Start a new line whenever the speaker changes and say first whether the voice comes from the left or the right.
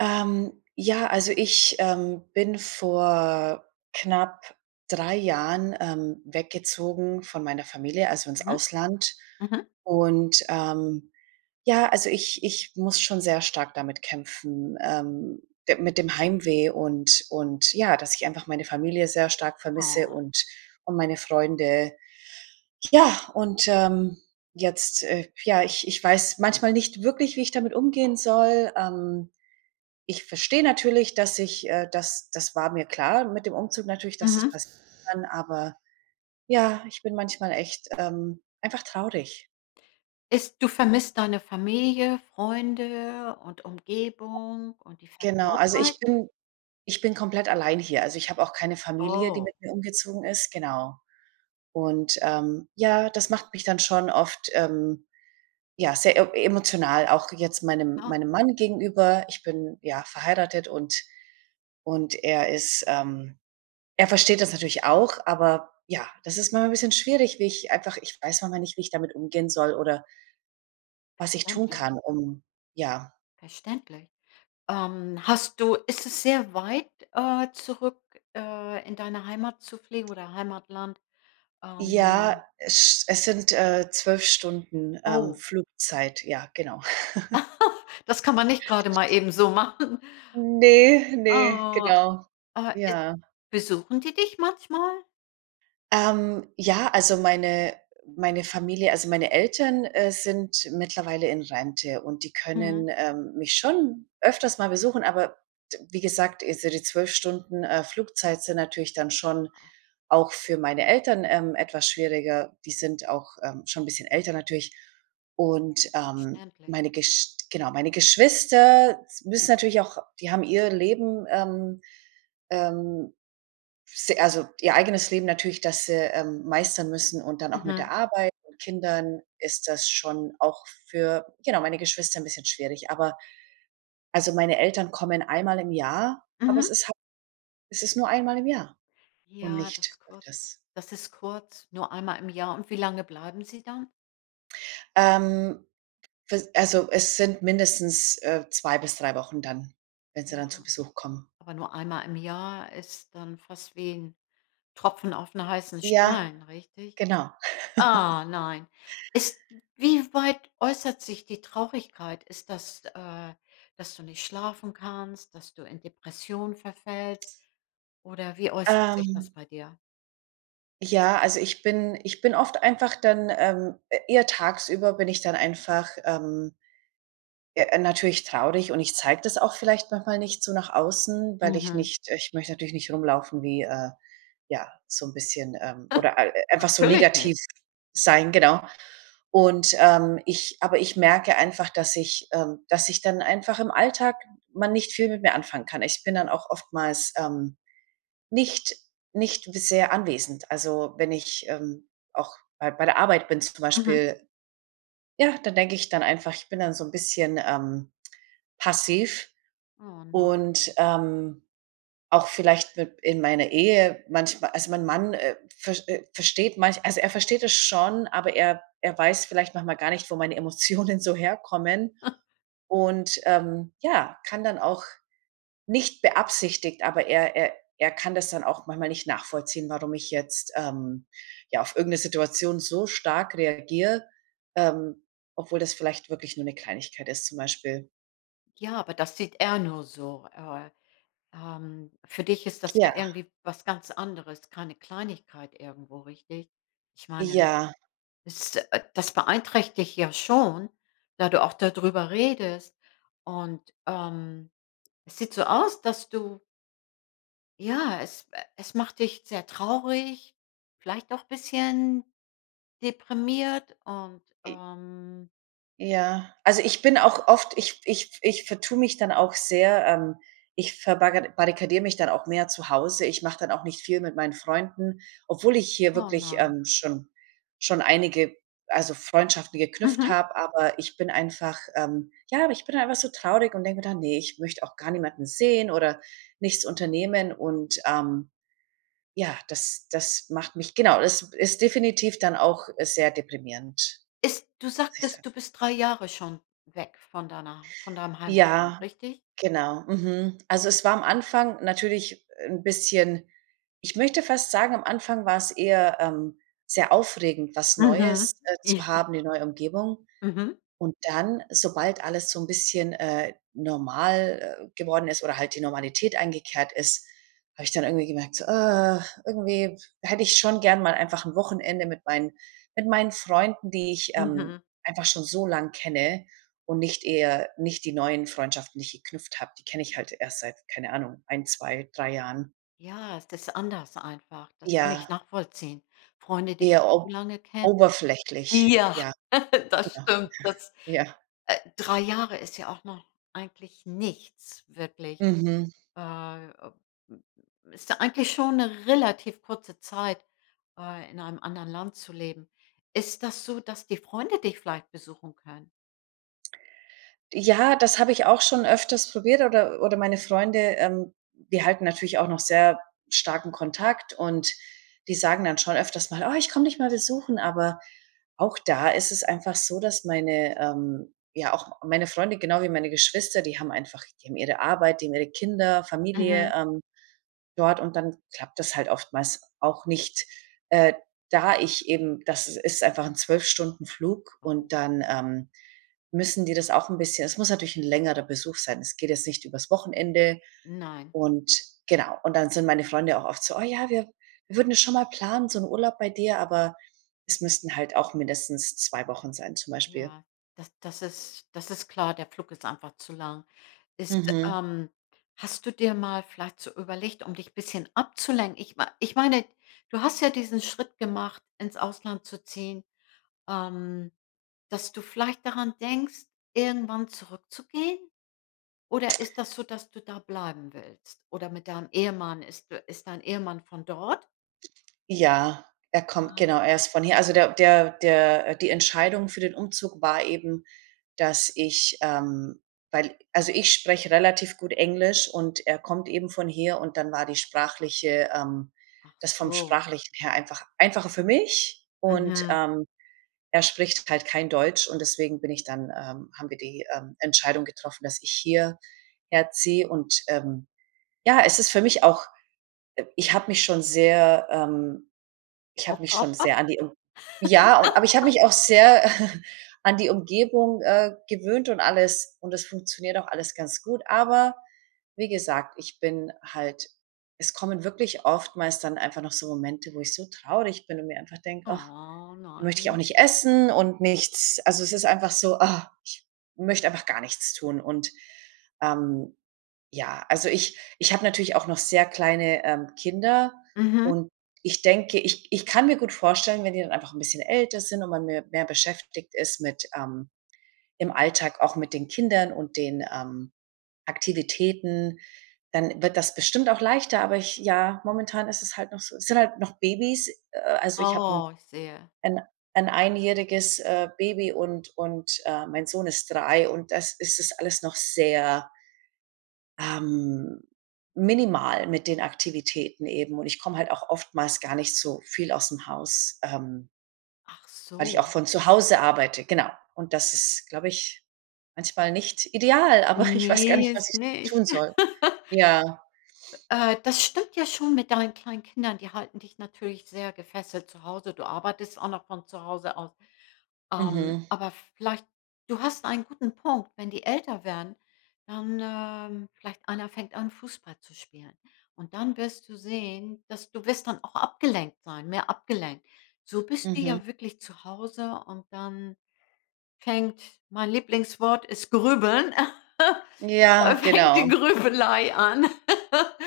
right: Ähm, ja, also ich, ähm, bin vor knapp 3 Jahren, ähm, weggezogen von meiner Familie, also ins
left: Mhm.
right: Ausland.
left: Mhm.
right: Und, ähm, ja, also ich ich muss schon sehr stark damit kämpfen, ähm, de mit dem Heimweh und und ja, dass ich einfach meine Familie sehr stark vermisse
left: Oh.
right: und und meine Freunde. Ja, und, ähm, jetzt äh, ja, ich ich weiß manchmal nicht wirklich, wie ich damit umgehen soll. Ähm, ich verstehe natürlich, dass ich äh, das das war mir klar mit dem Umzug natürlich, dass
left: Mhm.
right: das kann, aber ja, ich bin manchmal echt, ähm, einfach traurig.
left: Ist du vermisst deine Familie, Freunde und Umgebung und die
right: Genau, also ich
left: Vertrautheit?
right: bin ich bin komplett allein hier. Also, ich habe auch keine Familie, die
left: Oh.
right: mit mir umgezogen ist, genau. Und, ähm, ja, das macht mich dann schon oft, ähm, ja sehr emo emotional auch jetzt meinem
left: Ah.
right: meinem Mann gegenüber. Ich bin, ja, verheiratet und und er ist, ähm er versteht das natürlich auch, aber ja, das ist manchmal 'n bisschen schwierig, wie ich einfach ich weiß manchmal nicht, wie ich damit umgehen soll oder was ich tun
left: Okay.
right: kann, um ja
left: Verständlich. Ähm. Hast du ist es sehr weit, äh, zurück, äh, in deine Heimat zu fliegen oder Heimatland?
right: Ja,
left: Ähm.
right: esch es sind, äh, 12 Stunden, ähm,
left: Oh.
right: Flugzeit ja, genau.
left: Das kann man nicht grade mal eben so machen.
right: Ne, ne,
left: Oh.
right: genau.
left: Äh, äh,
right: Ja.
left: besuchen die dich manchmal?
right: Ähm, ja, also, meine meine Familie also, meine Eltern, äh, sind mittlerweile in Rente und die
left: Mhm.
right: können, ähm, mich schon öfters mal besuchen, aber t wie gesagt, diese die 12 Stunden, äh, Flugzeit sind natürlich dann schon
left: Ah.
right: auch für meine Eltern, ähm, etwas schwieriger. Die sind auch, ähm, schon 'n bisschen älter natürlich. Und, ähm,
left: Verständlich.
right: meine Gesch genau, meine Geschwister s müssen natürlich auch die haben ihr Leben, ähm ähm, s also, ihr eigenes Leben natürlich, dass sie meistern müssen und dann auch mit
left: Mhm.
right: der Arbeit und Kindern ist das schon auch für genau, meine Geschwister 'n bisschen schwierig. Aber, also, meine Eltern kommen einmal im Jahr, aber es
left: Mhm.
right: ist ha es ist nur einmal im Jahr und
left: Ja, das
right: nicht
left: kurz
right: öfters.
left: das ist kurz. Nur einmal im Jahr. Und wie lange bleiben sie dann?
right: Ähm, [unintelligible] also, es sind mindestens, äh, 2 bis 3 Wochen dann, wenn sie
left: Ja.
right: dann zu Besuch kommen.
left: Aber nur einmal im Jahr ist dann fast wie 'n Tropfen aufm heißen
right: Ja,
left: Stein, richtig?
right: genau.
left: Ah, nein. Ist wie weit äußert sich die Traurigkeit? Ist das, äh, dass du nicht schlafen kannst, dass du in Depressionen verfällst? Oder wie äußert sich das
right: Ähm.
left: bei dir?
right: Ja, also, ich bin ich bin oft einfach dann, ähm, eher tagsüber bin ich dann einfach, ähm ja, natürlich traurig und ich zeige das auch vielleicht manchmal nicht so nach außen, weil ich
left: Mhm.
right: nicht ich möchte natürlich nicht rumlaufen wie, äh, ja so 'n bisschen, ähm oder e einfach so
left: Natürlich nicht.
right: negativ sein, genau. Und, ähm, ich aber ich merke einfach, dass ich, ähm dass ich dann einfach im Alltag man nicht viel mit mir anfangen kann. Ich bin dann auch oftmals, ähm, nicht nicht sehr anwesend. Also, wenn ich, ähm, auch bei bei der Arbeit bin zum
left: Mhm.
right: Beispiel ja, dann denke ich dann einfach, ich bin dann so ein bisschen, ähm, passiv.
left: Oh, nein.
right: Und, ähm, auch vielleicht mit in meiner Ehe manchmal also, mein Mann, äh, versch äh, versteht manch also, er versteht es schon, aber er er weiß vielleicht manchmal gar nicht, wo meine Emotionen so herkommen und, ähm, ja, kann dann auch nicht beabsichtigt, aber er er er kann das dann auch manchmal nicht nachvollziehen, warum ich jetzt, ähm, ja auf irgend 'ne Situation so stark reagiere, ähm, obwohl das vielleicht wirklich nur 'ne Kleinigkeit ist zum Beispiel.
left: Ja, aber das sieht er nur so. Äh, ähm, für dich ist das ja
right: Ja.
left: irgendwie was ganz anderes, keine Kleinigkeit irgendwo, richtig? Ich meine,
right: Ja.
left: es äh, das beeinträchtigt ja schon, da du auch da drüber redest. Und, ähm, es sieht so aus, dass du Ja, es, äh es macht dich sehr traurig, vielleicht auch bisschen deprimiert und,
right: I
left: ähm
right: Ja. Also, ich bin auch oft ich ich ich vertue mich dann auch sehr, ähm, ich verbarra barrikadiere mich dann auch mehr zu Hause ich mache dann auch nicht viel mit meinen Freunden, obwohl ich hier
left: Oh,
right: wirklich,
left: nein.
right: ähm, schon schon einige also, Freundschaften geknüpft
left: Mhm.
right: habe, aber ich bin einfach, ähm, ja ich bin einfach so traurig und denke mir dann: „Ne, ich möchte auch gar niemanden sehen oder nichts unternehmen“, und, ähm, ja, das das macht mich genau, das ist definitiv dann auch sehr deprimierend.
left: Ist du
right: Muss ich sagen.
left: sagtest, du bist 3 Jahre schon weg von deiner von deinem Heimatland,
right: Ja,
left: richtig?
right: genau. Mhm. Also, es war am Anfang natürlich 'n bisschen ich möchte fast sagen, am Anfang war es eher, ähm, sehr aufregend, was
left: Mhm,
right: Neues, äh,
left: ja.
right: zu haben, die neue Umgebung.
left: Mhm.
right: Und dann, sobald alles so 'n bisschen, äh, normal geworden ist oder halt die Normalität eingekehrt ist, habe ich dann irgendwie gemerkt so, äh, irgendwie hätte ich schon gern mal einfach 'n Wochenende mit meinen mit meinen Freunden, die ich, ähm,
left: Mhm.
right: einfach schon so lang kenne und nicht eher nicht die neuen Freundschaften nicht geknüpft habe, die kenne ich halt erst seit keine Ahnung, 1, 2, 3 Jahren.
left: Ja, es ist anders einfach, das kann ich
right: Ja.
left: nachvollziehen. Freunde, die
right: Eher
left: [unintelligible]
right: ob
left: lange kennen.
right: oberflächlich,
left: Ja.
right: ja.
left: Das
right: Ja.
left: stimmt, das
right: Ja. Ja.
left: äh, 3 Jahre ist ja auch noch eigentlich nichts wirklich.
right: Mhm.
left: Äh, ist da eigentlich schon 'ne relativ kurze Zeit, bei in einem anderen Land zu leben. Ist das so, dass die Freunde dich vielleicht besuchen können?
right: Ja, das habe ich auch schon öfters probiert oder oder meine Freunde, ähm, die halten natürlich auch noch sehr starken Kontakt, und die sagen dann schon öfters mal: „Oh, ich komm dich mal besuchen.“ Aber auch da ist es einfach so, dass meine ähm, ja auch meine Freunde genau wie meine Geschwister, die haben einfach die haben ihre Arbeit, die haben ihre Kinder, Familie,
left: Mhm.
right: ähm, dort, und dann klappt das halt oftmals auch nicht. Äh, da ich eben das ist einfach 'n 12 Stunden Flug
left: Mhm.
right: und dann, ähm, müssen die das auch 'n bisschen es muss natürlich 'n längerer Besuch sein. Es geht jetzt nicht übers Wochenende
left: Nein.
right: und genau. Und dann sind meine Freunde auch oft so: „Oh, ja, wir wir würden es schon mal planen, so 'n Urlaub bei dir“, aber es müssten halt auch mindestens 2 Wochen sein zum Beispiel.
left: Ja, das das ist das ist klar, der Flug ist einfach zu lang. Ist
right: Mhm.
left: ähm, hast du dir mal vielleicht so überlegt, um dich bisschen abzulenken? Ich mei ich meine, du hast ja diesen Schritt gemacht, ins Ausland zu ziehen, ähm, dass du vielleicht daran denkst, irgendwann zurückzugehen? Oder ist das so, dass du da bleiben willst? Oder mit deinem Ehemann ist d ist dein Ehemann von dort?
right: Ja, er kommt
left: Ah.
right: genau, er ist von hier. Also, der der der die Entscheidung für den Umzug war eben, dass ich ähm, weil also, ich spreche relativ gut Englisch, und er kommt eben von hier, und dann war die sprachliche ähm, das vom
left: Achso.
right: Sprachlichen her einfach einfacher für mich und,
left: Mhm.
right: ähm, er spricht halt kein Deutsch, und deswegen bin ich dann ähm, haben wir die, ähm, Entscheidung getroffen, dass ich hier herziehe und, ähm, ja es ist für mich auch ich habe mich schon sehr, ähm ich habe mich schon
left: Aufgeopfert?
right: sehr an die ja, aber ich habe mich auch sehr an die Umgebung, äh, gewöhnt und alles, und das funktioniert auch alles ganz gut. Aber, wie gesagt, ich bin halt es kommen wirklich oftmals dann einfach noch so Momente, wo ich so traurig bin und mir einfach denke, ach,
left: Oh
right: dann möchte ich auch
left: nein.
right: nicht essen und nichts. Also, es ist einfach so, ah, ich möchte einfach gar nichts tun und, ähm, ja. Also, ich ich habe natürlich auch noch sehr kleine, ähm, Kinder
left: Mhm.
right: und ich denke ich ich kann mir gut vorstellen, wenn die dann einfach 'n bisschen älter sind und man mir mehr beschäftigt ist mit, ähm, im Alltag auch mit den Kindern und den, ähm, Aktivitäten, dann wird das bestimmt auch leichter, aber ich ja, momentan ist es halt noch so, sind halt noch Babys, äh, also ich habe 'n
left: Oh, ich sehe.
right: 'n 'n einjähriges, äh, Baby und und, ähm, mein Sohn ist 3 und das ist es alles noch sehr ähm, minimal mit den Aktivitäten eben und ich komme halt auch oftmals gar nicht so viel ausm Haus, ähm
left: Ach
right: weil ich auch
left: so.
right: von zu Hause arbeite, genau. Und das ist, glaube ich, manchmal nicht ideal, aber ich weiß gar
left: Ne,
right: nicht, was
left: ist
right: ich
left: nicht.
right: tun soll. Ja.
left: Äh, das stimmt ja schon mit deinen kleinen Kindern. Die halten dich natürlich sehr gefesselt zu Hause. Du arbeitest auch noch von zu Hause aus. Ähm,
right: Mhm.
left: aber vielleicht du hast einen guten Punkt, wenn die älter werden, dann, ähm, vielleicht einer fängt an, Fußball zu spielen. Und dann wirst du sehen, dass du wirst dann auch abgelenkt sein mehr abgelenkt. So bist du
right: Mhm.
left: ja wirklich zu Hause und dann fängt mein Lieblingswort ist Grübeln,
right: Ja,
left: fängt die
right: genau.
left: Grübelei an,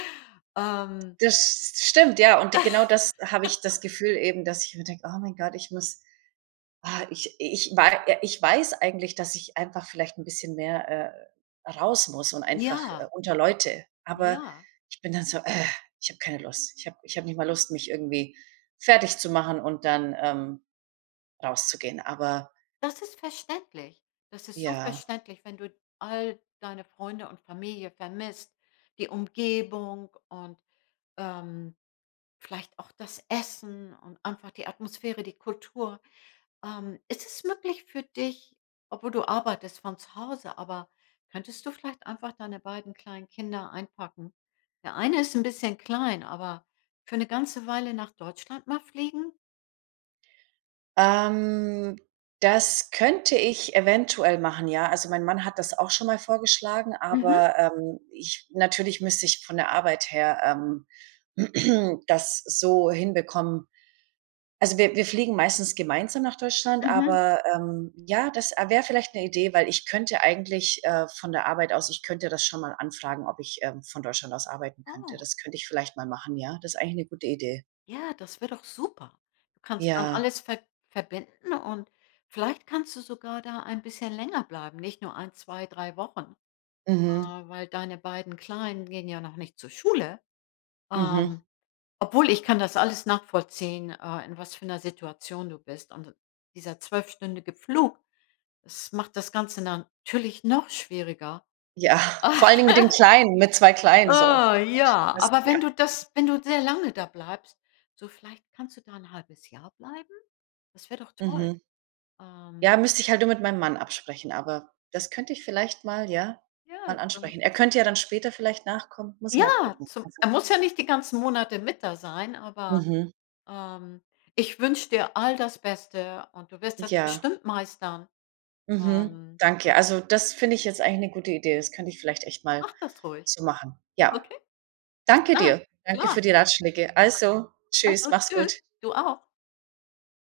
left: ähm.
right: Das s stimmt, ja und genau das habe ich das Gefühl eben, dass ich immer denke, oh mein Gott, ich muss ah, ich ich war ja ich weiß eigentlich, dass ich einfach vielleicht 'n bisschen mehr, äh, raus muss und einfach
left: Ja.
right: unter Leute. Aber
left: Ja.
right: ich bin dann so: „Äh, ich habe keine Lust.“ Ich habe ich habe nicht mal Lust, mich irgendwie fertigzumachen und dann, ähm, rauszugehen. Aber
left: Das ist verständlich. Das ist so
right: Ja.
left: verständlich, wenn du all deine Freunde und Familie vermisst, die Umgebung und, ähm, vielleicht auch das Essen und einfach die Atmosphäre, die Kultur, ähm. Ist es möglich für dich obwohl du arbeitest von zu Hause, aber könntest du vielleicht einfach deine beiden kleinen Kinder einpacken? Der eine ist 'n bisschen klein, aber für 'ne ganze Weile nach Deutschland mal fliegen?
right: Ähm. Das könnte ich eventuell machen, ja. Also, mein Mann hat das auch schon mal vorgeschlagen,
left: Mhm.
right: aber, ähm, ich natürlich müsste ich von der Arbeit her, ähm, das so hinbekommen. Also, wir wir fliegen meistens gemeinsam nach Deutschland
left: Mhm.
right: aber, ähm, ja das wäre vielleicht 'ne Idee, weil ich könnte eigentlich, äh, von der Arbeit aus ich könnte das schon mal anfragen ob ich, ähm, von Deutschland aus arbeiten könnte,
left: Oh.
right: das könnte ich vielleicht mal machen ja, das ist eigentlich eine gute Idee.
left: Ja, das wäre doch super. Du kannst dann
right: Ja.
left: alles ver verbinden, und vielleicht kannst du sogar da ein bisschen länger bleiben, nicht nur 1, 2, 3 Wochen, äh,
right: Mhm.
left: weil deine beiden Kleinen gehen ja noch nicht zur Schule.
right: Mhm.
left: Ähm, obwohl ich kann das alles nachvollziehen, äh, in was für 'ner Situation du bist. Und dieser zwölfstündige Flug, das macht das Ganze natürlich noch schwieriger.
right: Ja, vor allen Dingen mit den Kleinen, mit 2 Kleinen so.
left: Oh ja, aber wenn du
right: [unintelligible]
left: das wenn du sehr lange da bleibst, so vielleicht kannst du da 'n 1/2 Jahr bleiben? Das wäre doch toll.
right: Mhm.
left: Ähm.
right: Ja, müsste ich halt nur mit meinem Mann absprechen, aber das könnte ich vielleicht mal ja,
left: Ja,
right: mal
left: dann
right: ansprechen. Er könnte ja dann später vielleicht nachkommen, muss ich mal
left: Ja,
right: gucken,
left: zum
right: also
left: er muss ja nicht die ganzen Monate mit da sein, aber,
right: Mhm.
left: ähm, ich wünsche dir all das Beste, und du wirst das
right: Ja.
left: bestimmt meistern.
right: Mhm.
left: Ähm.
right: Danke. Also, das finde ich jetzt eigentlich 'ne gute Idee. Das könnte ich vielleicht echt mal
left: Mach das ruhig.
right: so machen. Ja.
left: Okay? Bis
right: Danke
left: dann,
right: dir. Danke für
left: klar.
right: die Ratschläge. Also,
left: Mach's
right: tschüss,
left: gut,
right: mach's
left: tschüss.
right: gut.
left: Du auch.